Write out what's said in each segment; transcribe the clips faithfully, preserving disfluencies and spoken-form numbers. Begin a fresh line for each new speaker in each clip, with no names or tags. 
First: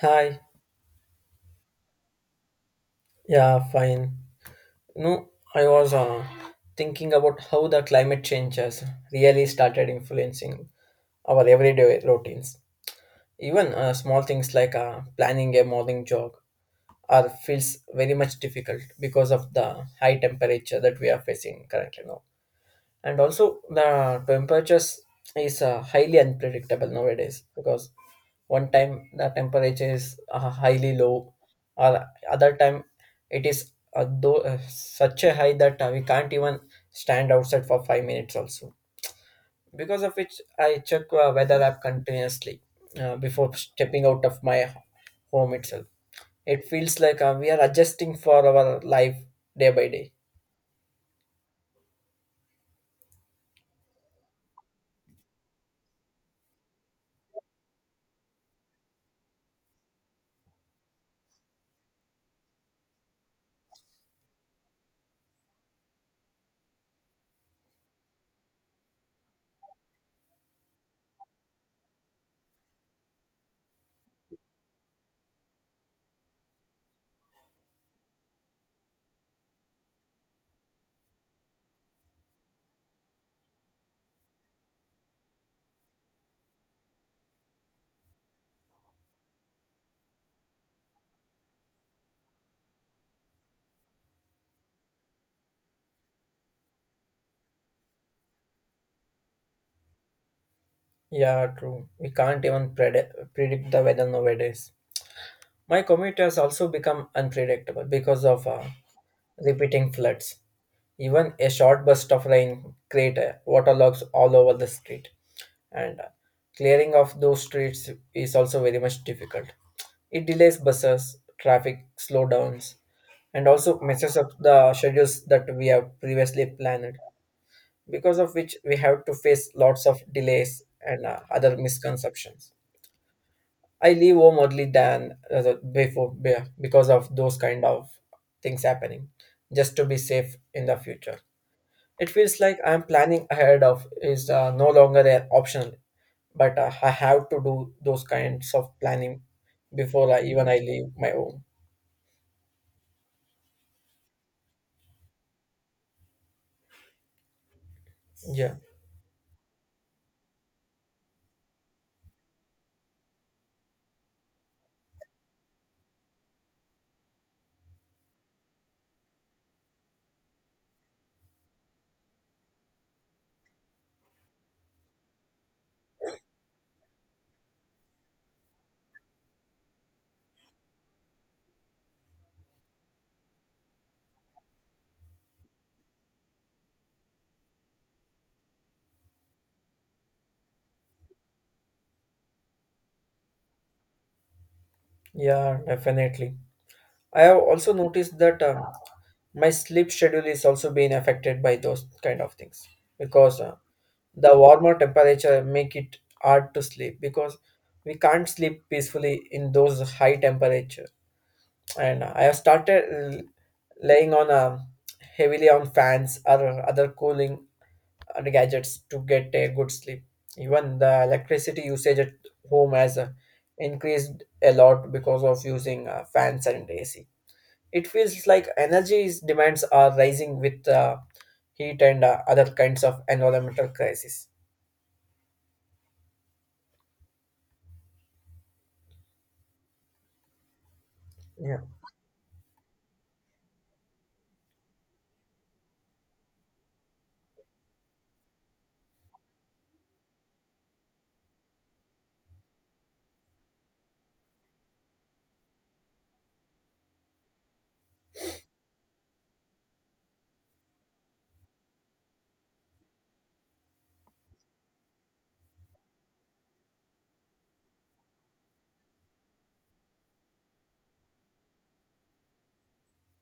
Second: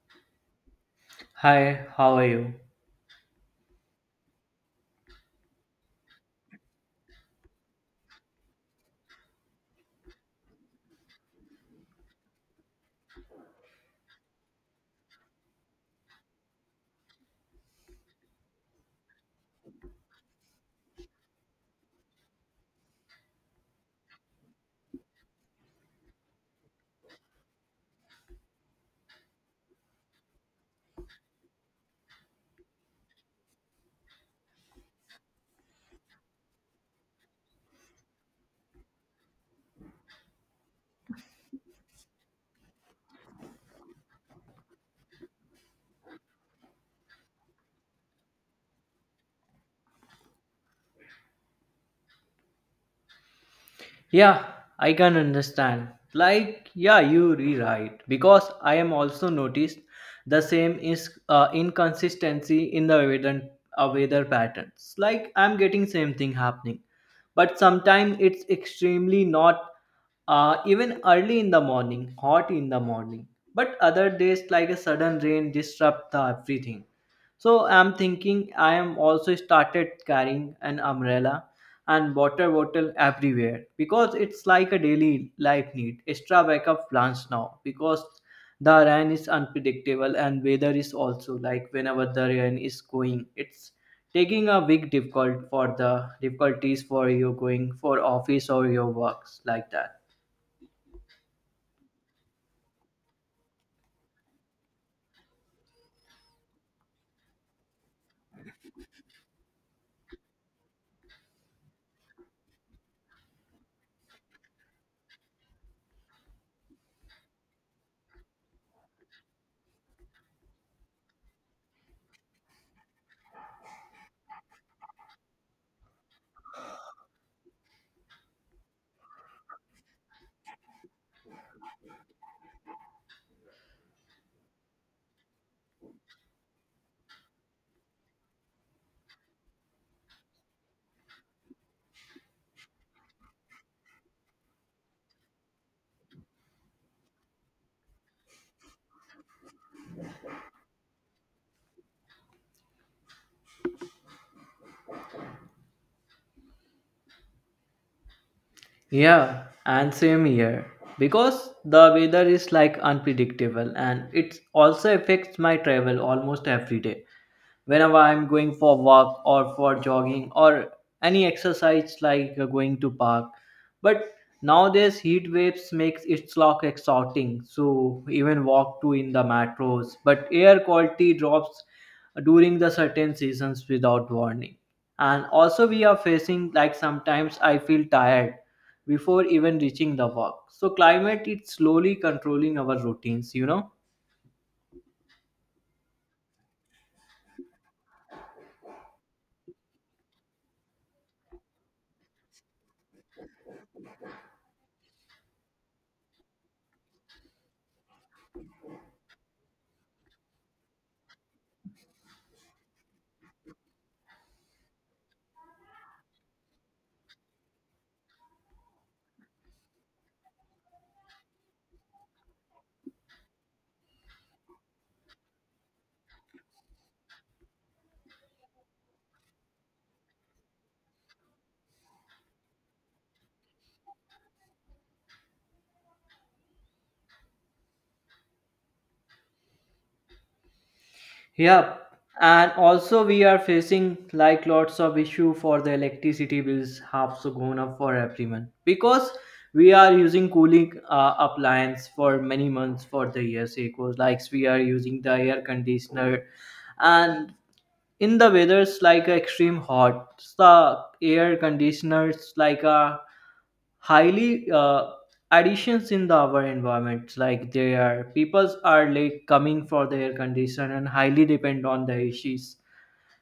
Hi.
Hi, how are you?
Yeah, fine. No, I was uh, thinking about how the climate change has really started influencing our everyday routines. Even uh, small things like uh, planning a morning jog are feels very much difficult because of the high temperature that we are facing currently now. And also the temperatures is uh, highly unpredictable nowadays because one time the temperature is uh, highly low, or other time it is uh, though, uh, such a high that uh, we can't even stand outside for five minutes also, because of which I check uh, weather app continuously uh, before stepping out of my home itself. It feels like uh, we are adjusting for our life day by day.
Yeah, I can understand. Like, yeah, you rewrite because I am also noticed the same is uh, inconsistency in the weather uh, weather patterns. Like, I'm getting same thing happening, but sometimes it's extremely not uh, even early in the morning, hot in the morning. But other days, like a sudden rain, disrupt the everything. So I'm thinking I am also started carrying an umbrella and water bottle everywhere because it's like a daily life need. Extra backup plans now because the rain is unpredictable and weather is also like whenever the rain is going, it's taking a big difficult for the difficulties for you going for office or your works like that.
Yeah, true. We can't even predict predict the weather nowadays. My commute has also become unpredictable because of uh, repeating floods. Even a short burst of rain create uh, waterlogs all over the street, and uh, clearing of those streets is also very much difficult. It delays buses, traffic slowdowns, and also messes up the schedules that we have previously planned, because of which we have to face lots of delays and uh, other misconceptions. I leave home early than uh, the- before be- because of those kind of things happening, just to be safe in the future. It feels like I'm planning ahead of is uh, no longer an optional, but uh, I have to do those kinds of planning before I, even I leave my home. Yeah,
Yeah, and same here. Because the weather is like unpredictable and it also affects my travel almost every day. Whenever I'm going for walk or for jogging or any exercise like uh, going to park, but nowadays heat waves makes it lock exhausting, so even walk to in the metros but air quality drops during the certain seasons without warning. And also we are facing like sometimes I feel tired before even reaching the work, so climate is slowly controlling our routines, you know.
yeah, definitely. I have also noticed that um, my sleep schedule is also being affected by those kind of things because uh, the warmer temperature make it hard to sleep, because we can't sleep peacefully in those high temperature. And I have started l- laying on um, heavily on fans or other cooling uh, gadgets to get a good sleep. Even the electricity usage at home has uh, increased a lot because of using uh, fans and ac. It feels like energy demands are rising with uh, heat and uh, other kinds of environmental crisis. Yeah,
Yeah. And also we are facing like lots of issue for the electricity bills have so gone up for everyone because we are using cooling uh, appliance for many months for the years. It was like we are using the air conditioner, and in the weather's like extreme hot the air conditioners like a highly uh, additions in the our environments like they are peoples are late coming for the air condition and highly depend on the issues.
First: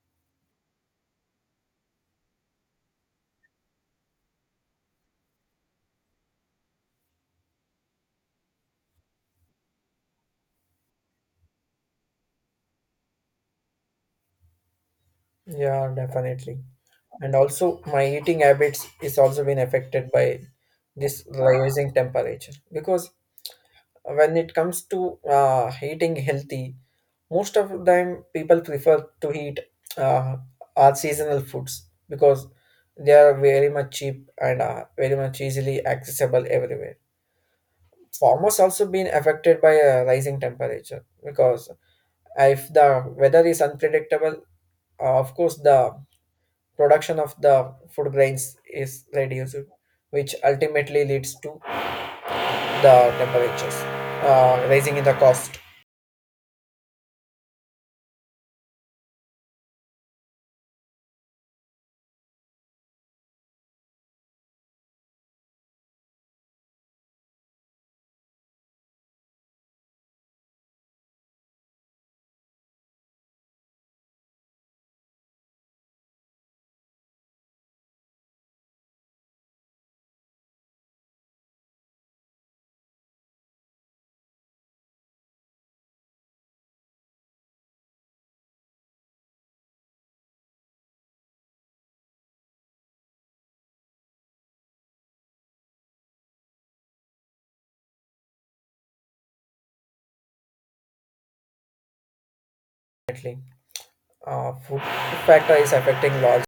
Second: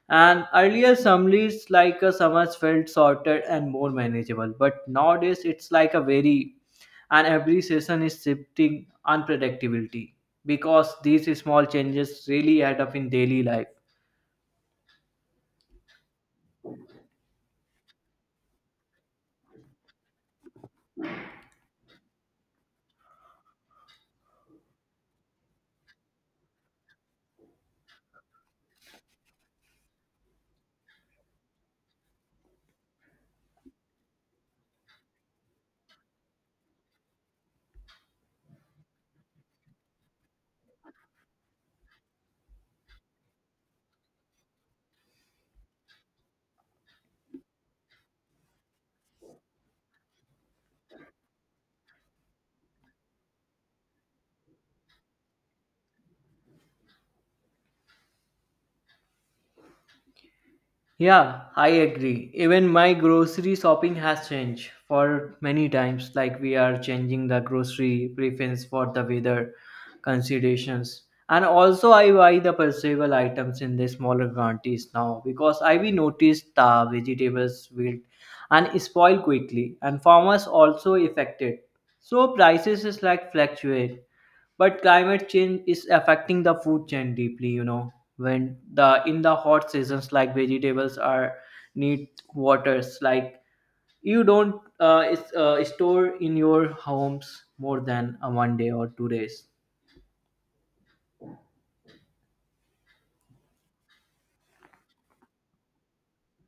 And earlier summers like a summers felt shorter and more manageable, but nowadays it's like a very, and every season is shifting unpredictability because these small changes really add up in daily life.
yeah, definitely. And also, my eating habits is also been affected by this rising temperature, because when it comes to uh, eating healthy, most of the time people prefer to eat uh, our seasonal foods, because they are very much cheap and uh, very much easily accessible everywhere. Farmers also been affected by a rising temperature, because if the weather is unpredictable, uh, of course the production of the food grains is reduced, which ultimately leads to the temperatures uh, rising in the cost.
Yeah, I agree. Even my grocery shopping has changed for many times. Like we are changing the grocery preference for the weather considerations. And also I buy the perceivable items in the smaller quantities now because I we noticed the vegetables wilt and spoil quickly and farmers also affected. So prices is like fluctuate, but climate change is affecting the food chain deeply, you know. When the in the hot seasons like vegetables are need waters like you don't uh, is, uh, store in your homes more than a one day or two days.
Definitely uh, food factor is affecting lot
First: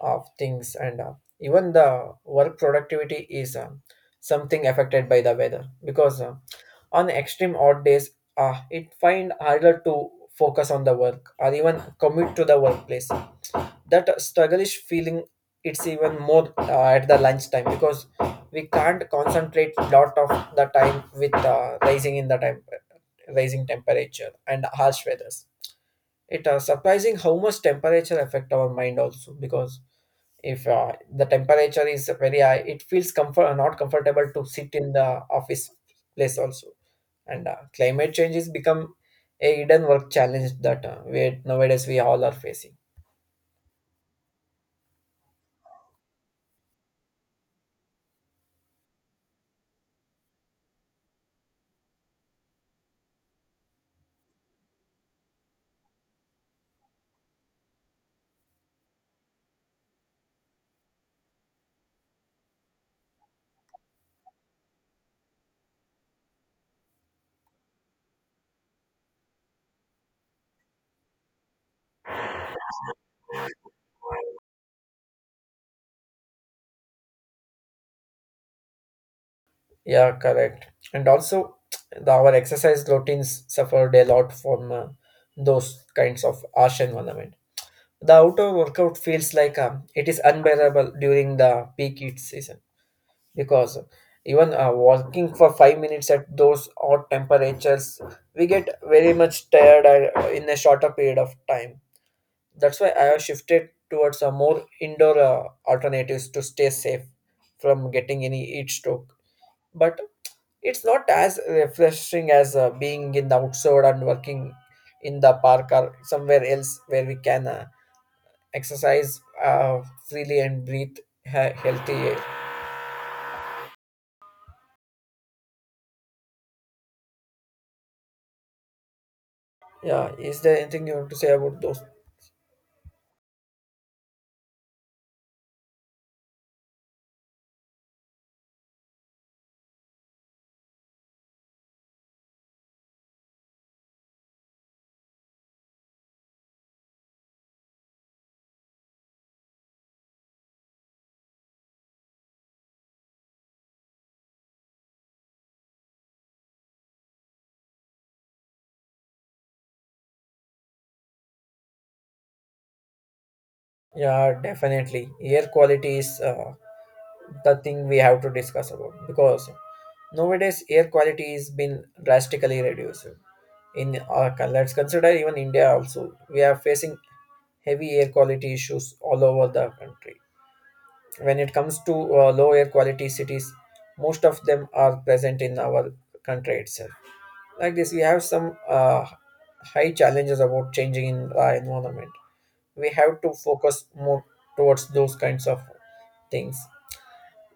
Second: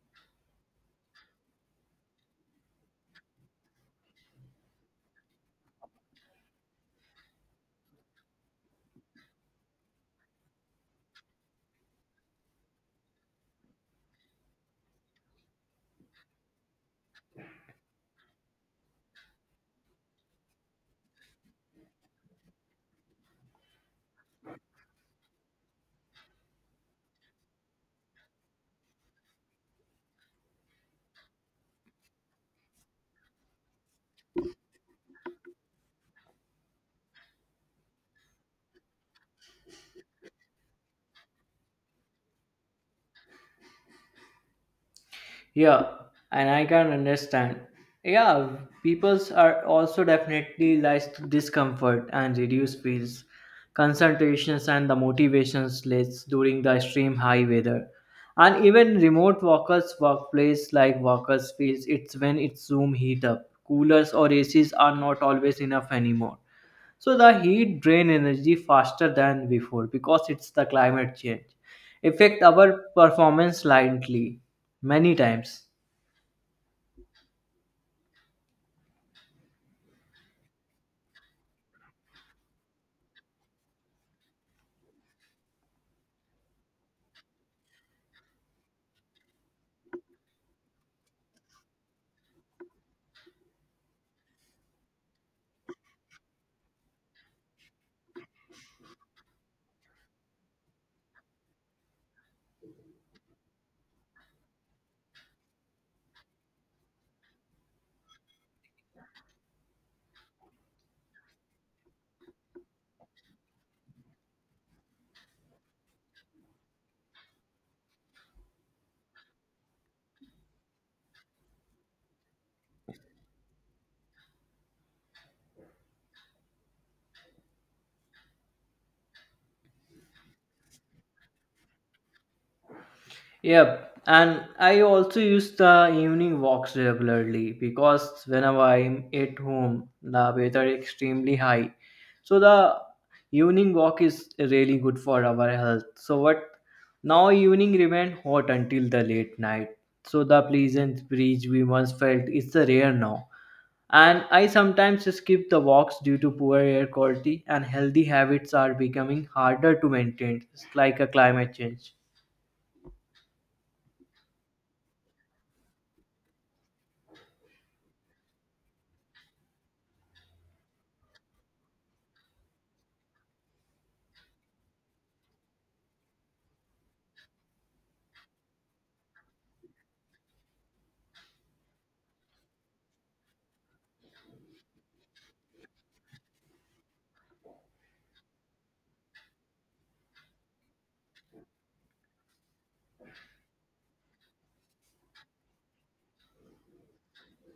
of things. And uh, even the work productivity is uh, something affected by the weather, because uh, on extreme odd days uh, it find harder to focus on the work or even commute to the workplace. That struggleish feeling, it's even more uh, at the lunchtime, because we can't concentrate lot of the time with uh, rising in the time rising temperature and harsh weathers. It uh, surprising how much temperature affect our mind also, because if uh, the temperature is very high, it feels comfort not comfortable to sit in the office place also. And uh, climate change has become a hidden work challenge that uh, we nowadays we all are facing.
Yeah, and I can understand. Yeah, peoples are also definitely lies to discomfort and reduce feels, concentrations and the motivation slates during the extreme high weather. And even remote workers' workplace like workers feels it's when it's room heat up. Coolers or A Cs are not always enough anymore. So the heat drain energy faster than before because it's the climate change. Affect our performance slightly many times.
Yeah, correct. And also, the, our exercise routines suffered a lot from uh, those kinds of harsh environment. The outdoor workout feels like um, it is unbearable during the peak heat season, because even uh, walking for five minutes at those hot temperatures, we get very much tired uh, in a shorter period of time. That's why I have shifted towards a more indoor uh, alternatives to stay safe from getting any heat stroke. But it's not as refreshing as uh, being in the outside and working in the park or somewhere else where we can uh, exercise uh, freely and breathe he- healthy air. Yeah, is there anything you want to say about those?
Yep, and I also use the evening walks regularly because whenever I'm at home, the weather is extremely high. So the evening walk is really good for our health. So what now evening remain hot until the late night. So the pleasant breeze we once felt is rare now. And I sometimes skip the walks due to poor air quality and healthy habits are becoming harder to maintain. It's like a climate change.
Yeah, definitely. Air quality is uh, the thing we have to discuss about, because nowadays air quality has been drastically reduced. In our, coun- let's consider even India also. We are facing heavy air quality issues all over the country. When it comes to uh, low air quality cities, most of them are present in our country itself. Like this, we have some uh, high challenges about changing in the environment. We have to focus more towards those kinds of things.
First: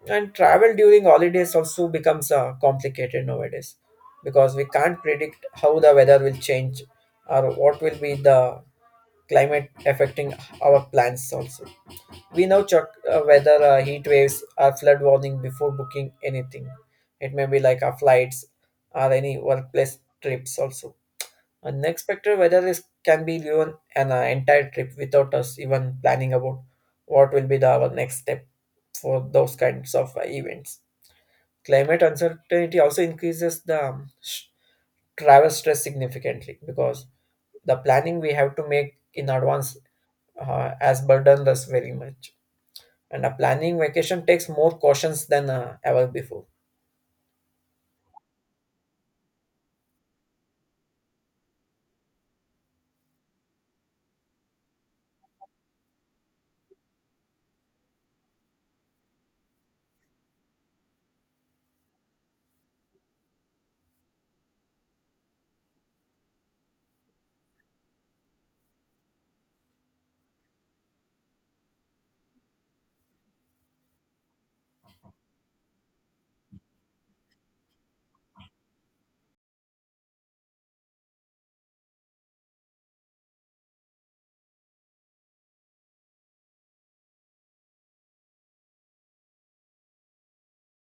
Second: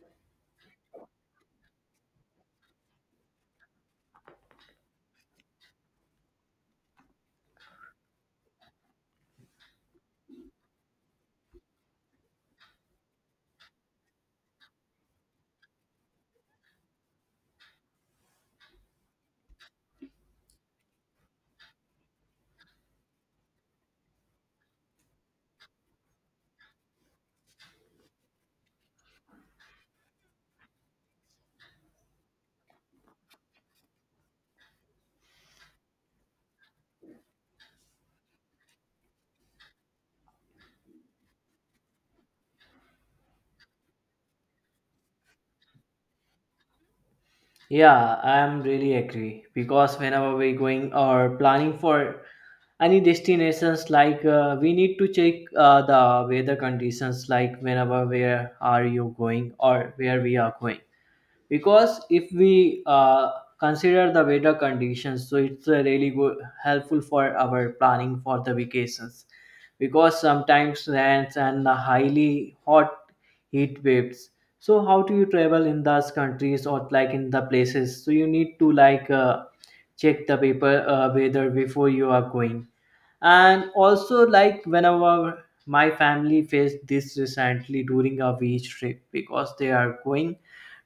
And travel during holidays also becomes uh, complicated nowadays, because we can't predict how the weather will change or what will be the climate affecting our plans also. We now check uh, whether uh, heat waves or flood warning before booking anything. It may be like our flights or any workplace trips also. Unexpected weather risk can be ruin an uh, entire trip without us even planning about what will be the, our next step for those kinds of uh, events. Climate uncertainty also increases the um, sh- travel stress significantly, because the planning we have to make in advance uh, has burdened us very much. And a planning vacation takes more cautions than uh, ever before.
Yeah, I'm really agree because whenever we're going or planning for any destinations, like uh, we need to check uh, the weather conditions, like whenever where are you going or where we are going because if we uh, consider the weather conditions so it's uh, really good helpful for our planning for the vacations because sometimes rains and the highly hot heat waves, so how do you travel in those countries or like in the places so you need to like uh, check the paper uh, weather before you are going. And also like whenever my family faced this recently during a beach trip because they are going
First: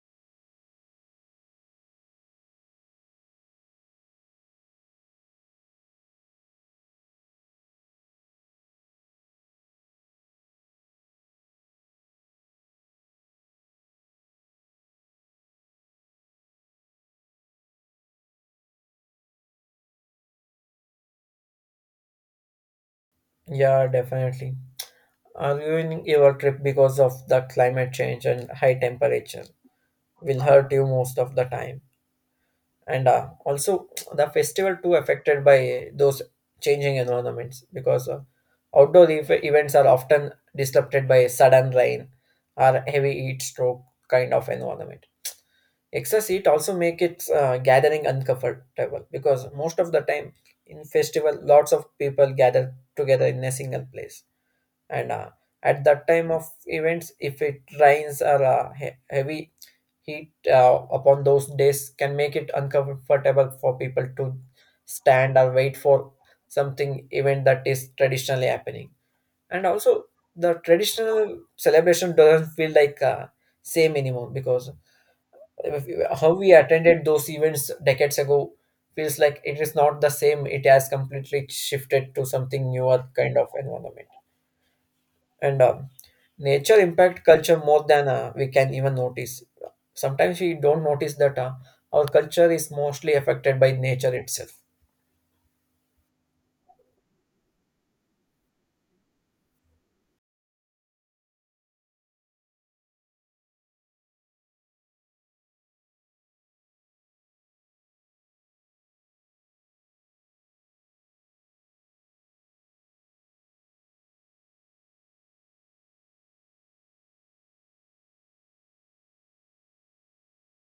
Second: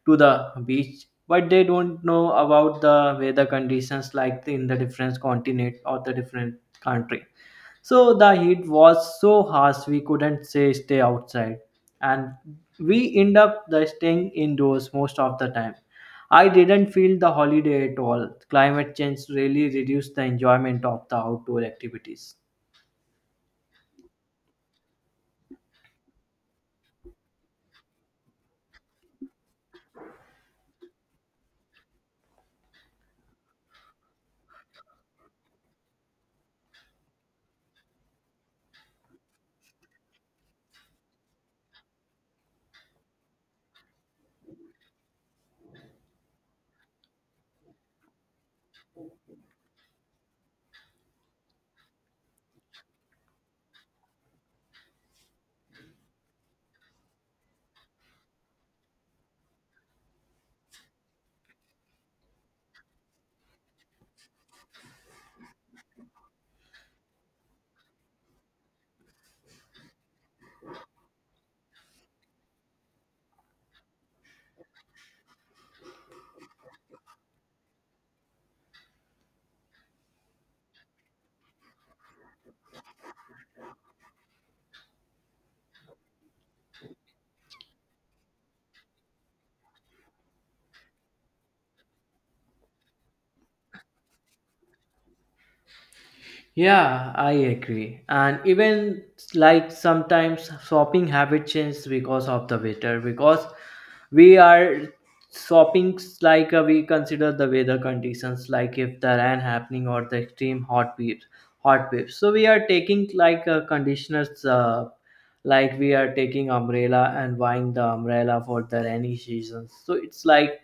to the beach but they don't know about the weather conditions like in the different continent or the different country, so the heat was so harsh we couldn't say stay outside and we end up the staying indoors most of the time. I didn't feel the holiday at all. Climate change really reduced the enjoyment of the outdoor activities.
Yeah, definitely. Uh, ruining your trip because of the climate change and high temperature will hurt you most of the time. And uh, also the festival too affected by those changing environments, because uh, outdoor ev- events are often disrupted by sudden rain or heavy heat stroke kind of environment. Excess heat also make it uh, gathering uncomfortable, because most of the time in festival lots of people gather together in a single place. And uh, at that time of events, if it rains or uh, he- heavy heat uh, upon those days, can make it uncomfortable for people to stand or wait for something event that is traditionally happening. And also the traditional celebration doesn't feel like uh, same anymore, because if, how we attended those events decades ago feels like it is not the same, it has completely shifted to something newer kind of environment. And um, nature impact culture more than uh, we can even notice. Sometimes we don't notice that uh, our culture is mostly affected by nature itself.
Yeah, I agree. And even like sometimes shopping habit changes because of the weather because we are shopping like uh, we consider the weather conditions like if the rain happening or the extreme hot waves hot waves so we are taking like uh, conditioners, uh, like we are taking umbrella and buying the umbrella for the rainy seasons so it's like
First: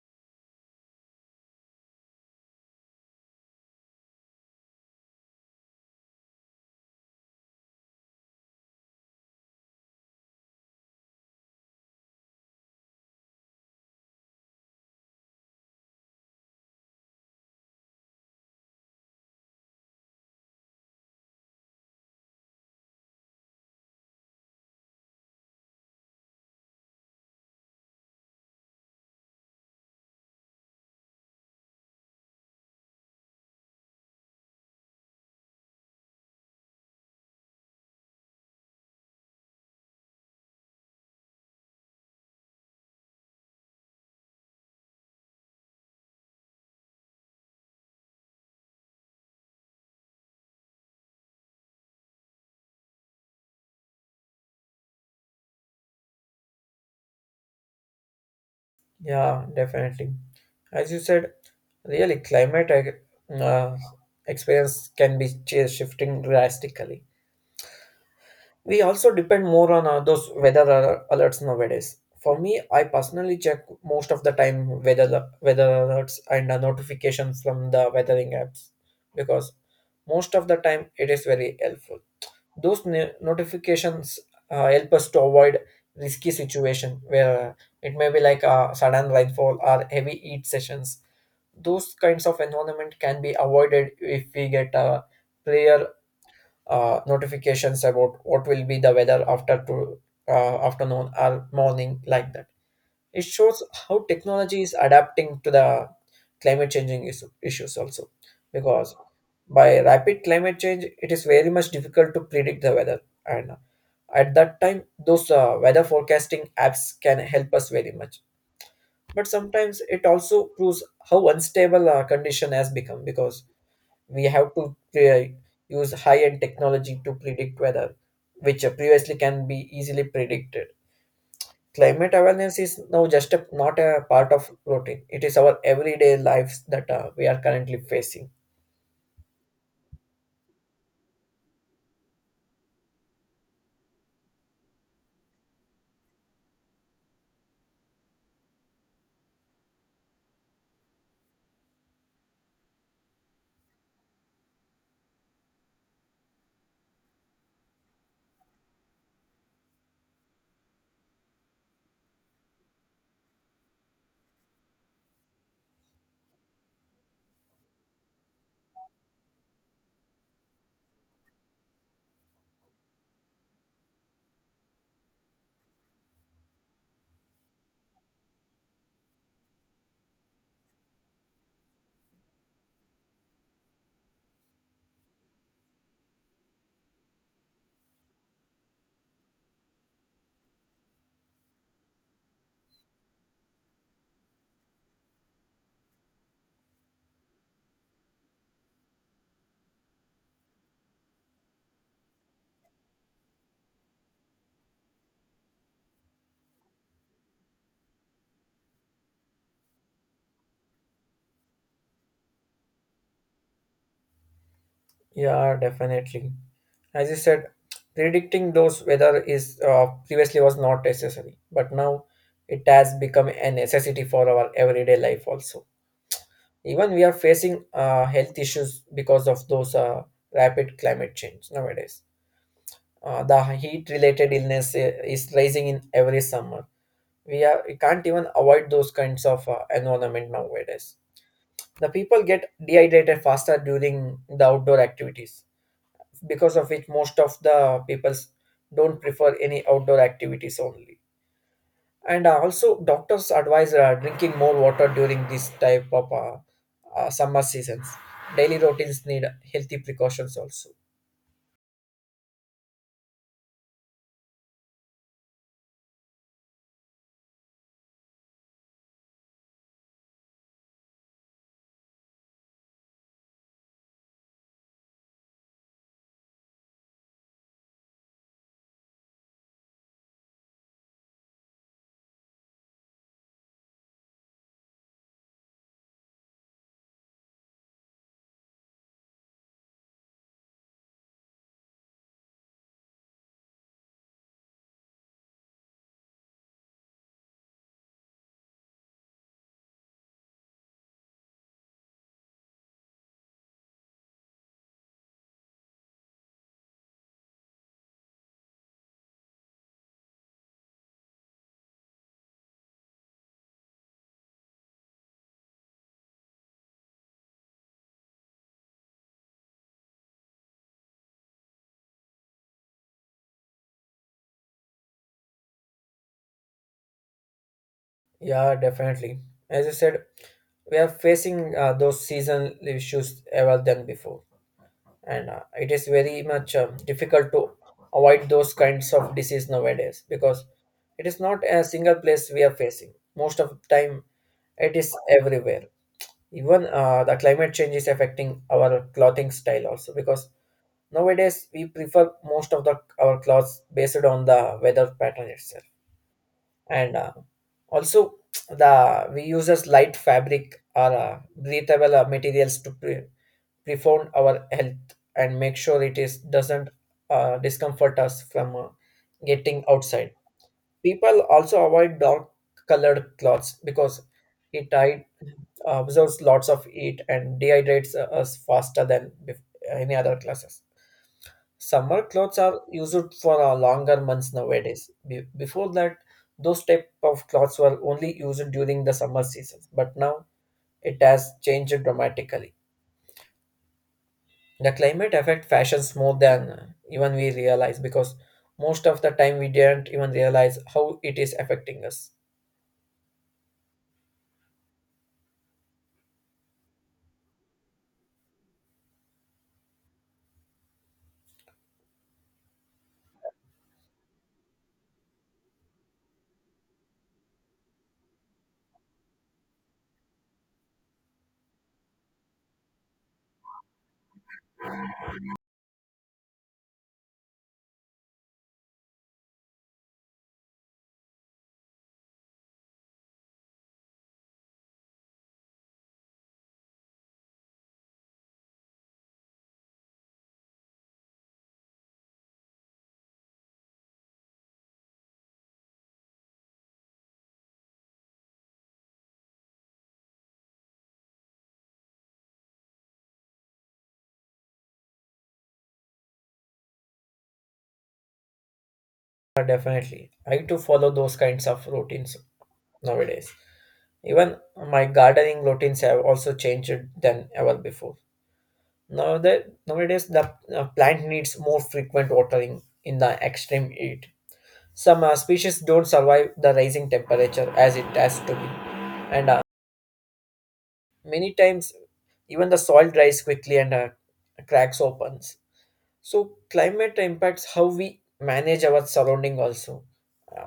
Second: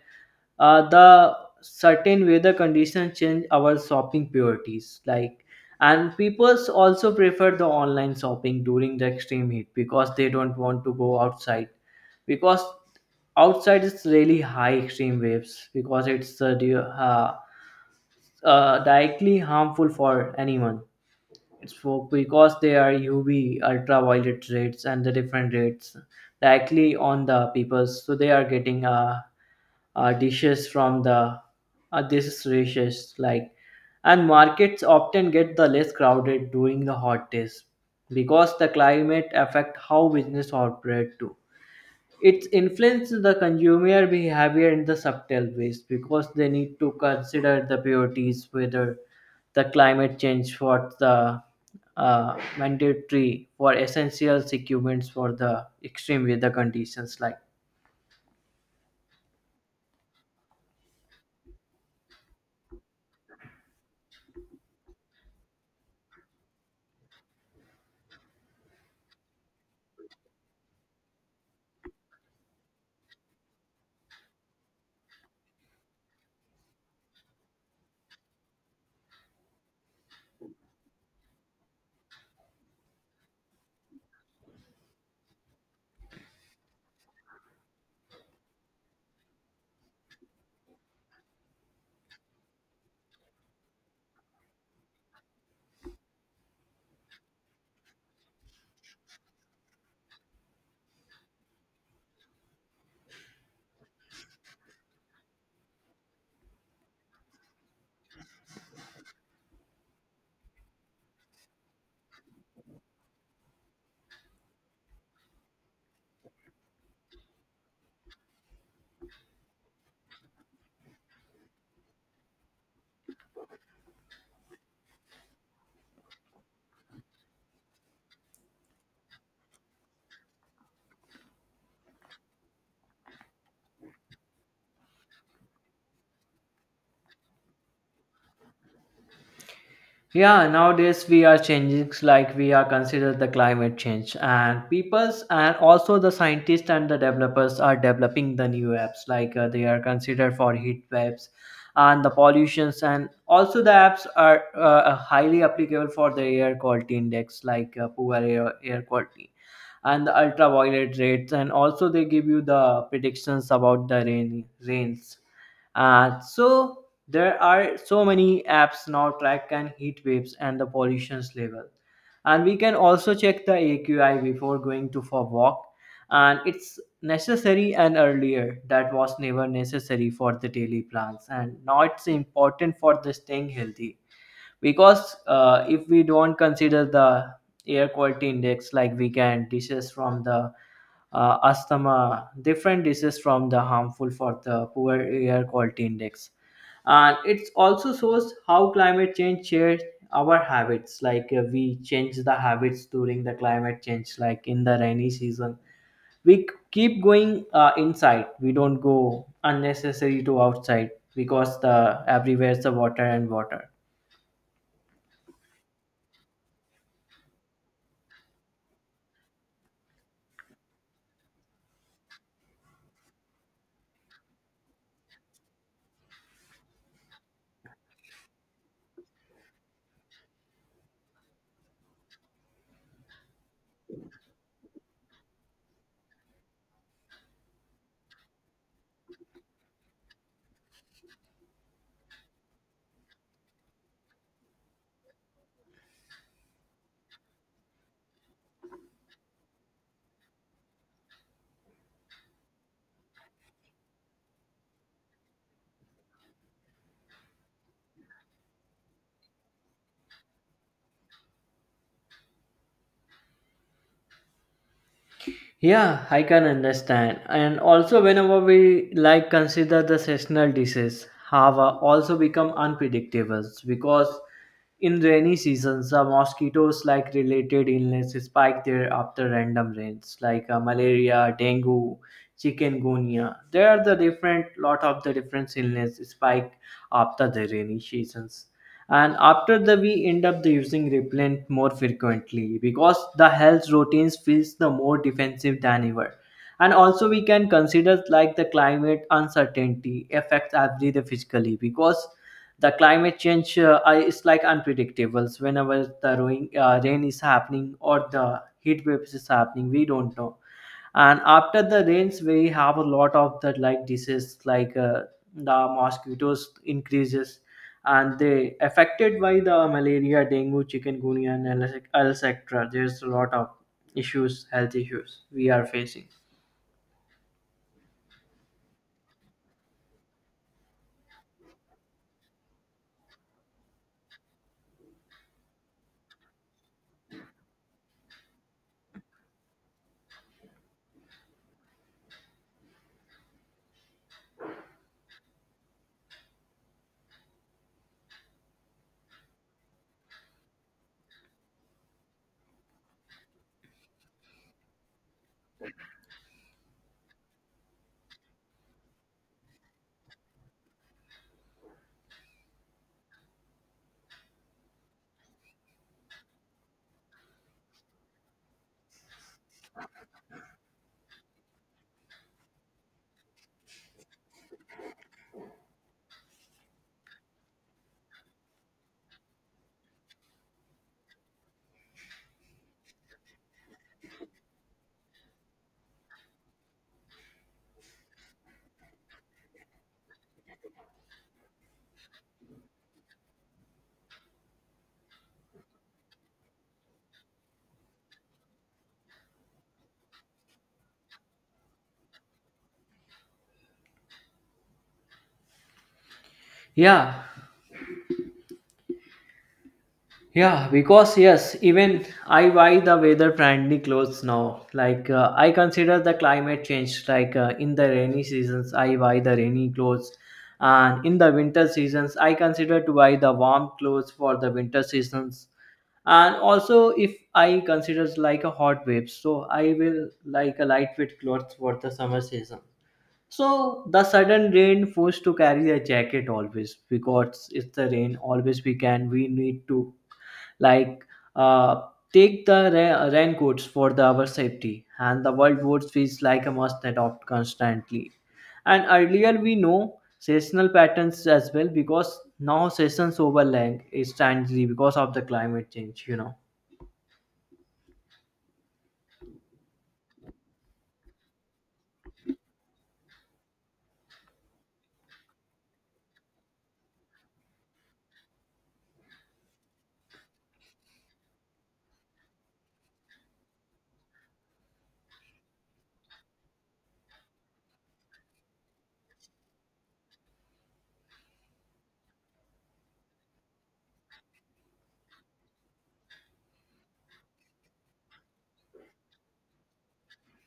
uh, the certain weather conditions change our shopping priorities like. And people also prefer the online shopping during the extreme heat because they don't want to go outside because outside is really high extreme waves because it's uh, di- uh, uh, directly harmful for anyone. It's for because they are U V ultraviolet rates and the different rates directly on the people. So they are getting uh, uh dishes from the uh, this dishes like. And markets often get the less crowded during the hot days because the climate affect how business operate too. It's influenced the consumer behavior in the subtle ways because they need to consider the priorities whether the climate change for the uh, mandatory for essential equipments for the extreme weather conditions like.
Yeah, definitely. As you said, really climate uh, experience can be ch- shifting drastically. We also depend more on uh, those weather al- alerts nowadays. For me, I personally check most of the time weather weather alerts and uh, notifications from the weathering apps, because most of the time it is very helpful. Those no- notifications uh, help us to avoid risky situation where uh, it may be like a sudden rainfall or heavy heat sessions. Those kinds of environment can be avoided if we get a clear uh, notifications about what will be the weather after to, uh, afternoon or morning like that. It shows how technology is adapting to the climate changing is- issues also. Because by rapid climate change, it is very much difficult to predict the weather. And at that time, those uh, weather forecasting apps can help us very much. But sometimes it also proves how unstable our condition has become, because we have to pre- use high end technology to predict weather, which uh, previously can be easily predicted. Climate awareness is now just a, not a part of routine. It is our everyday lives that uh, we are currently facing.
Yeah, nowadays we are changing like we are considered the climate change and peoples and also the scientists and the developers are developing the new apps like uh, they are considered for heat waves and the pollutions, and also the apps are uh, uh, highly applicable for the air quality index like uh, poor air, air quality and the ultraviolet rates, and also they give you the predictions about the rain rains, uh, so there are so many apps now track and heat waves and the pollution's level. And we can also check the A Q I before going to for walk. And it's necessary and earlier that was never necessary for the daily plans. And now it's important for the staying healthy because uh, if we don't consider the air quality index like we can disease from the uh, asthma different diseases from the harmful for the poor air quality index. And it also shows how climate change shares our habits like uh, we change the habits during the climate change like in the rainy season we c- keep going uh, inside we don't go unnecessary to outside because the everywhere's the water and water.
Yeah, definitely. As you said, predicting those weather is uh, previously was not necessary, but now it has become a necessity for our everyday life also. Even we are facing uh, health issues because of those uh, rapid climate change nowadays. Uh, the heat related illness uh, is rising in every summer. We have we can't even avoid those kinds of uh, environment nowadays. The people get dehydrated faster during the outdoor activities, because of which most of the people don't prefer any outdoor activities only. And uh, also doctors advise uh, drinking more water during this type of uh, uh, summer seasons. Daily routines need healthy precautions also.
Yeah, I can understand. And also, whenever we like consider the seasonal disease, have uh, also become unpredictable because in rainy seasons, the mosquitoes like related illnesses spike there after random rains, like uh, malaria, dengue, chikungunya. There are the different lot of the different illness spike after the rainy seasons. And after that we end up the using repellent more frequently because the health routines feels the more defensive than ever. And also we can consider like the climate uncertainty affects every the physically because the climate change uh, I- is like unpredictable. So whenever the rain, uh, rain is happening or the heat waves is happening we don't know. And after the rains we have a lot of the like disease like uh, the mosquitoes increases and they affected by the malaria dengue chikungunya and etc. There's a lot of issues, health issues we are facing.
Yeah, definitely. As you said, we are facing uh, those seasonal issues ever than before. And uh, it is very much um, difficult to avoid those kinds of disease nowadays, because it is not a single place we are facing most of the time, it is everywhere. Even uh, the climate change is affecting our clothing style also, because nowadays we prefer most of the our clothes based on the weather pattern itself. And uh, also the we uses light fabric or uh, breathable uh, materials to pre- profound our health and make sure it is doesn't uh, discomfort us from uh, getting outside. People also avoid dark colored cloths because it hide- absorbs lots of heat and dehydrates uh, us faster than bef- any other classes. Summer clothes are used for uh, longer months nowadays. Be- before that, those type of clothes were only used during the summer season, but now it has changed dramatically. The climate affect fashions more than uh, even we realize, because most of the time we didn't even realize how it is affecting us.
Yeah. Yeah, because yes, even I buy the weather friendly clothes now. Like uh, I consider the climate change. Like uh, in the rainy seasons, I buy the rainy clothes, and in the winter seasons, I consider to buy the warm clothes for the winter seasons. And also, if I considers like a hot waves, so I will like a lightweight clothes for the summer season. So the sudden rain forced to carry a jacket always because it's the rain. Always we can we need to like, uh, take the ra- raincoats for the our safety, and the world wars feels like a must adopt constantly. And earlier we know seasonal patterns as well because now seasons overlap instantly because of the climate change. You know.
Uh, definitely I too follow those kinds of routines nowadays. Even my gardening routines have also changed than ever before. Now that nowadays the uh, plant needs more frequent watering in the extreme heat. Some uh, species don't survive the rising temperature as it has to be, and uh, many times, even the soil dries quickly and uh, cracks opens. So climate impacts how we manage our surrounding also,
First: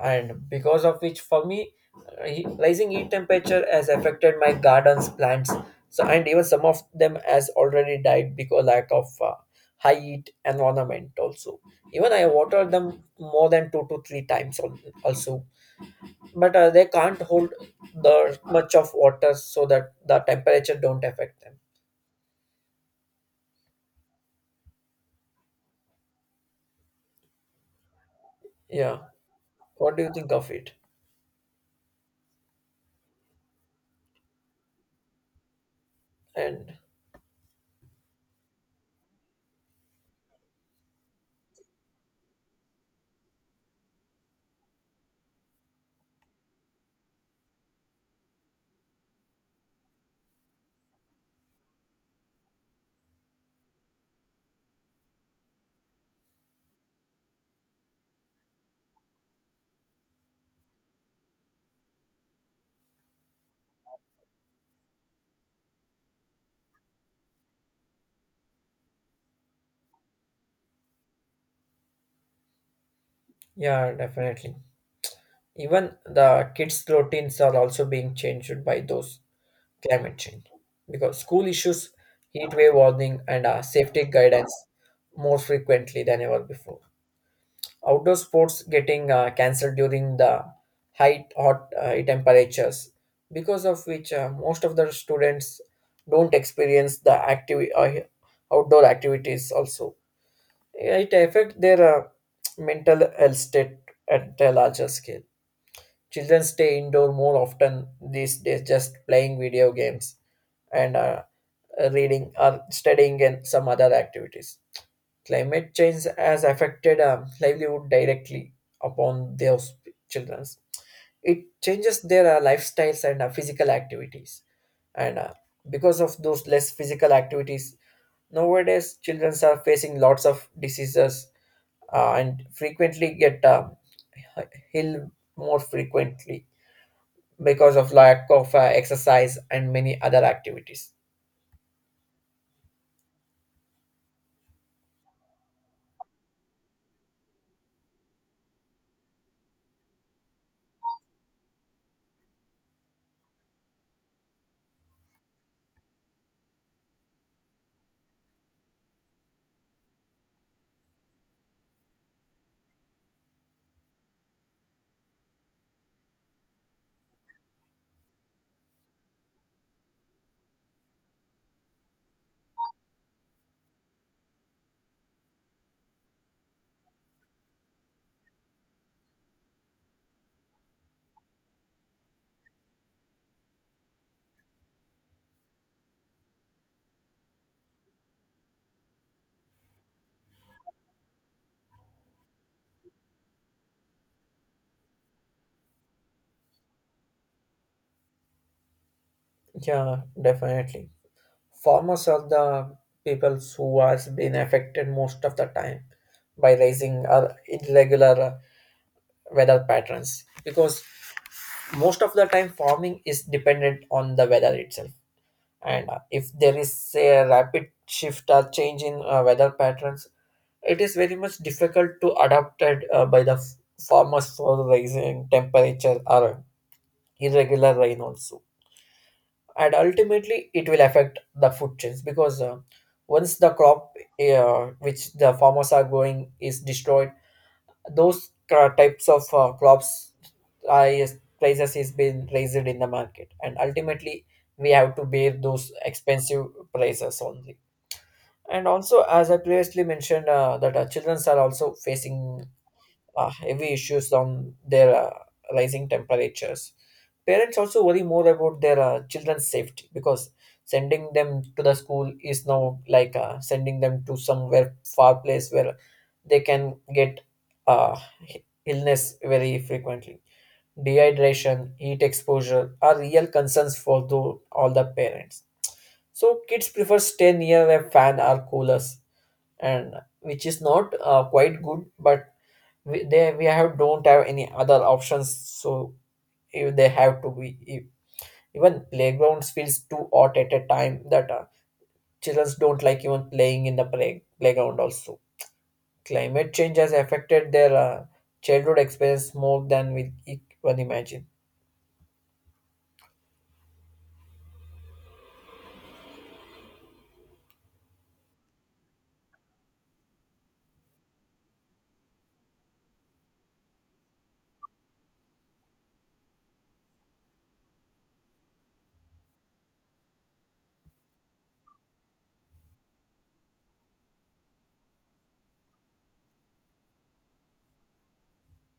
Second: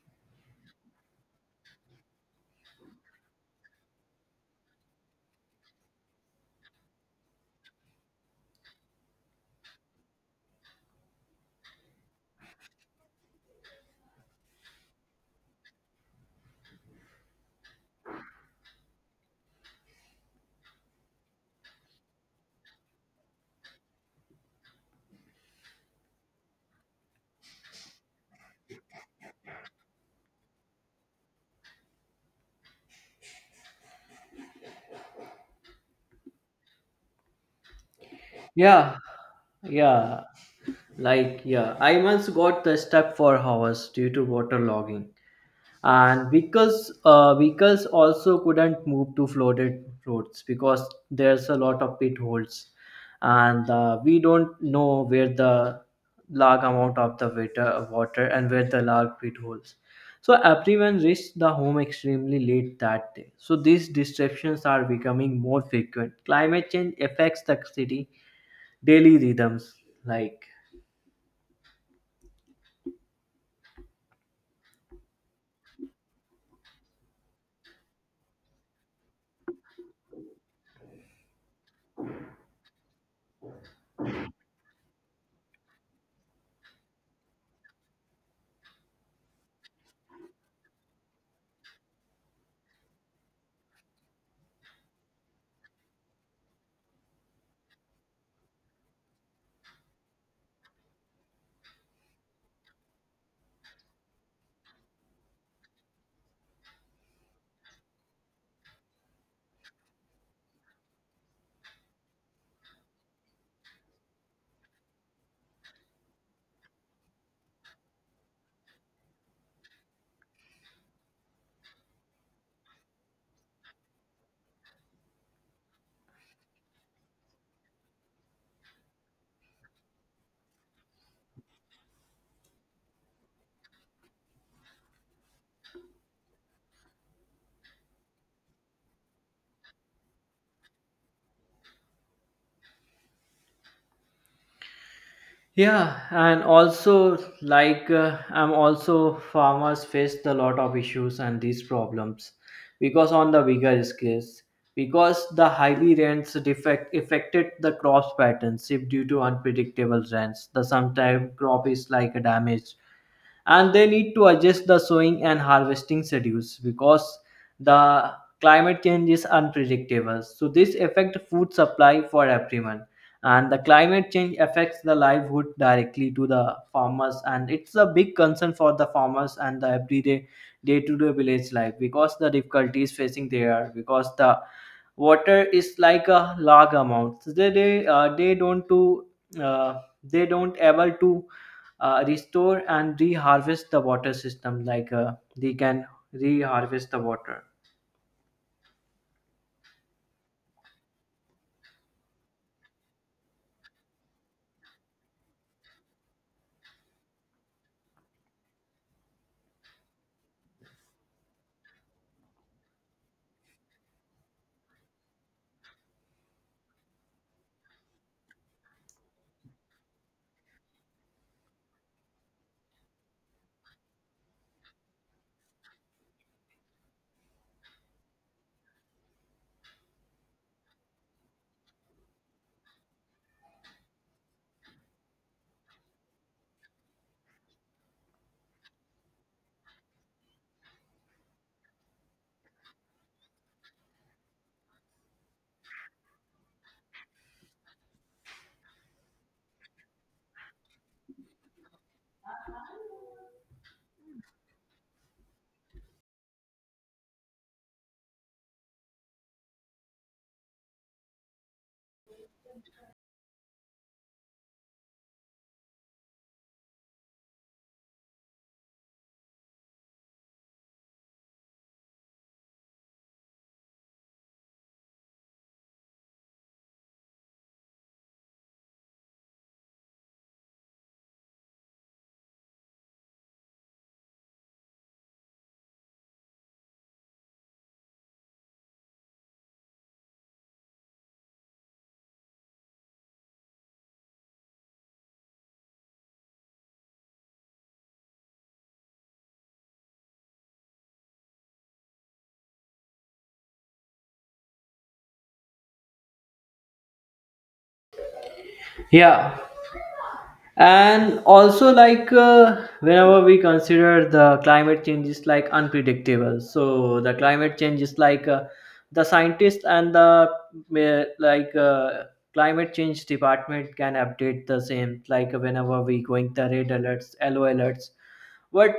and because of which, for me, uh, he- rising heat temperature has affected my gardens, plants, so and even some of them has already died because lack of uh, high heat environment also. Even I water them more than two to three times al- also, but uh, they can't hold the much of water so that the temperature don't affect them. Yeah, what do you think of it? And
Yeah, yeah. Like yeah, I once got the stuck for hours due to water logging. And vehicles uh, vehicles also couldn't move to flooded roads because there's a lot of pit holes and uh, we don't know where the large amount of the water, water and where the large pit holes, so everyone reached the home extremely late that day. So these disruptions are becoming more frequent. Climate change affects the city daily rhythms like.
yeah, definitely, even the kids routines are also being changed by those climate change, because school issues heat wave warning and uh, safety guidance more frequently than ever before. Outdoor sports getting uh, cancelled during the high hot uh, temperatures, because of which uh, most of the students don't experience the active uh, outdoor activities also. Yeah, it affect their uh, mental health state at a larger scale. Children stay indoor more often these days, just playing video games and uh, reading or studying and some other activities. Climate change has affected um, livelihood directly upon those children. It changes their uh, lifestyles and uh, physical activities. And uh, Because of those less physical activities, nowadays children are facing lots of diseases uh, and frequently get uh, ill more frequently because of lack of uh, exercise and many other activities.
Yeah, and also like uh, I'm also farmers faced a lot of issues and these problems because on the bigger scales because the highly rents defect affected the crop patterns if due to unpredictable rents the sometime crop is like damaged and they need to adjust the sowing and harvesting schedules because the climate change is unpredictable, so this affect food supply for everyone. And the climate change affects the livelihood directly to the farmers and it's a big concern for the farmers and the everyday day-to-day village life because the difficulties facing there because the water is like a large amount, so they they, uh, they don't to uh, they don't able to uh, restore and reharvest the water system like uh, they can reharvest the water.
Yeah, definitely. Farmers are the people who has been affected most of the time by rising or irregular uh, weather patterns, because most of the time farming is dependent on the weather itself. And uh, if there is say, a rapid shift or change in uh, weather patterns, it is very much difficult to adapt it uh, by the f- farmers for rising temperature or irregular rain also. And ultimately it will affect the food chains, because uh, once the crop uh, which the farmers are growing is destroyed, those cra- types of uh, crops uh, is- prices is being raised in the market, and ultimately we have to bear those expensive prices only. And also, as I previously mentioned uh, that uh, children are also facing uh, heavy issues on their uh, rising temperatures. Parents also worry more about their uh, children's safety, because sending them to the school is now like uh, sending them to somewhere far place where they can get uh, illness very frequently. Dehydration, heat exposure are real concerns for the, all the parents. So kids prefer stay near a fan or coolers, and which is not uh, quite good, but we, they we have don't have any other options. So if they have to be if, even playgrounds feels too hot at a time that uh, children don't like even playing in the play, playground also. Climate change has affected their uh, childhood experience more than we e- even imagine.
Yeah, and also like uh, whenever we consider the climate change is like unpredictable, so the climate change is like uh, the scientists and the uh, like uh, climate change department can update the same like whenever we going the red alerts yellow alerts but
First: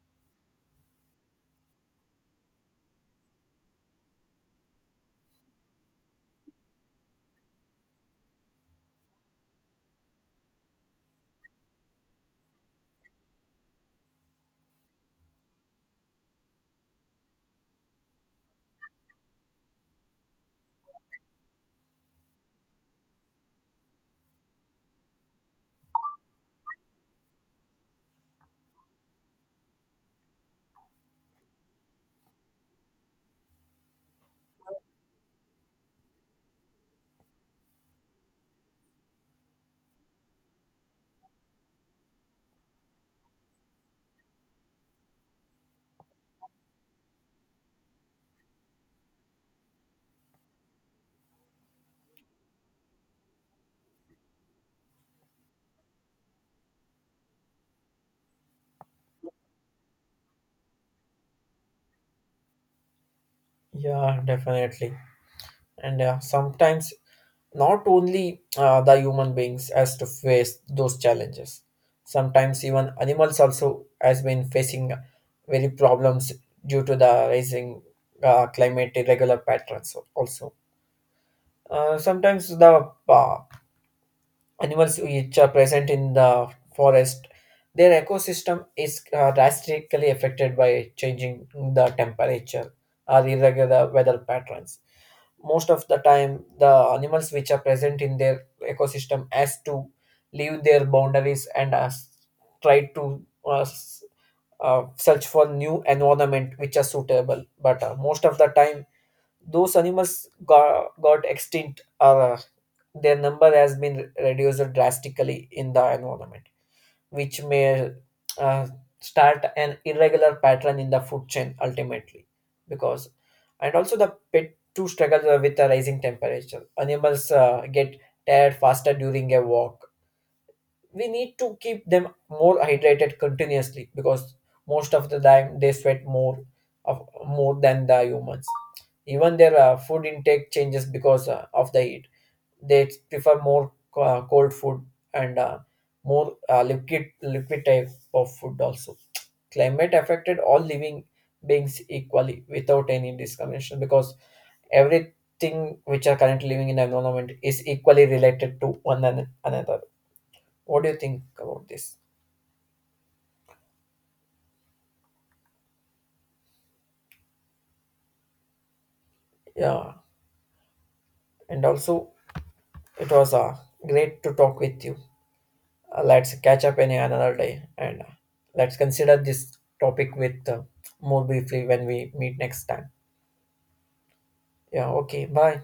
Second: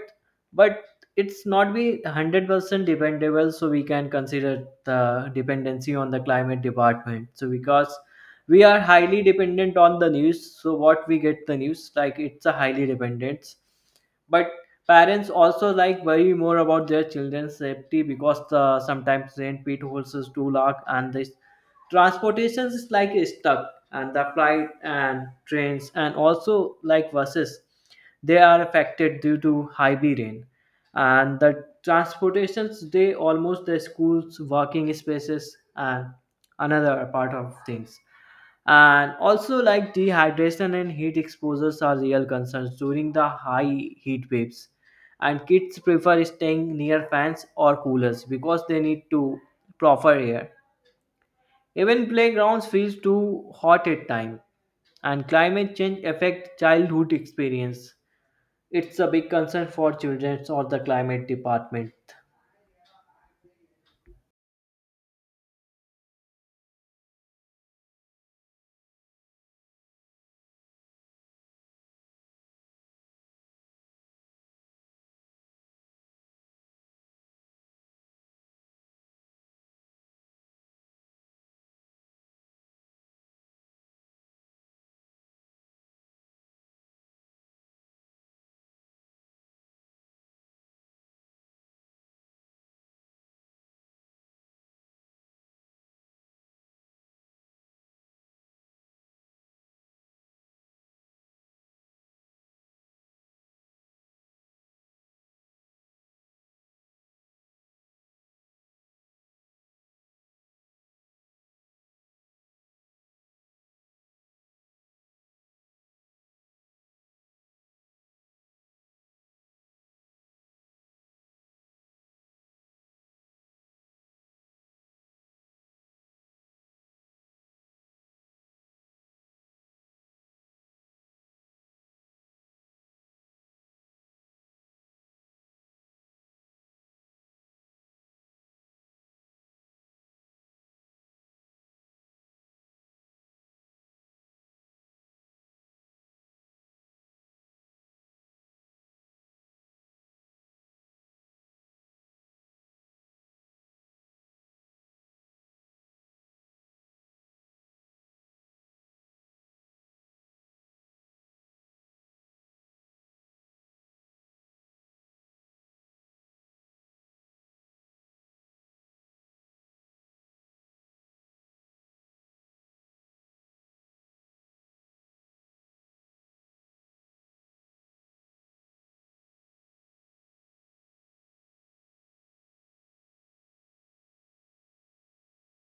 but it's not be one hundred percent dependable, so we can consider the dependency on the climate department so because we are highly dependent on the news so what we get the news like it's a highly dependence. But parents also like worry more about their children's safety because the sometimes rain pit holes is too large and this transportation is like is stuck and the flight and trains and also like buses they are affected due to heavy rain and the transportations they almost the schools working spaces and another part of things. And also like dehydration and heat exposures are real concerns during the high heat waves and kids prefer staying near fans or coolers because they need to proper air. Even playgrounds feels too hot at time, and climate change affect childhood experience it's a big concern for children or the climate department.
Yeah, definitely. And uh, sometimes not only uh, the human beings has to face those challenges, sometimes even animals also has been facing very problems due to the rising uh, climate irregular patterns also. Uh, sometimes the uh, animals which are present in the forest, their ecosystem is uh, drastically affected by changing the temperature or irregular weather patterns. Most of the time the animals which are present in their ecosystem has to leave their boundaries and uh, try to uh, s- uh, search for new environment which are suitable. But uh, most of the time those animals got, got extinct, or uh, their number has been reduced drastically in the environment, which may uh, start an irregular pattern in the food chain ultimately. Because and also the pet too struggle with the rising temperature. Animals uh, get tired faster during a walk. We need to keep them more hydrated continuously, because most of the time they sweat more of more than the humans. Even their uh, food intake changes because uh, of the heat, they prefer more uh, cold food, and uh, more uh, liquid liquid type of food also. Climate affected all living beings equally without any discrimination, because everything which are currently living in the environment is equally related to one an- another What do you think about this? Yeah. And also, it was uh, great to talk with you. Uh, let's catch up any another day, and uh, let's consider this topic with uh, more briefly when we meet next time. Yeah, okay. Bye.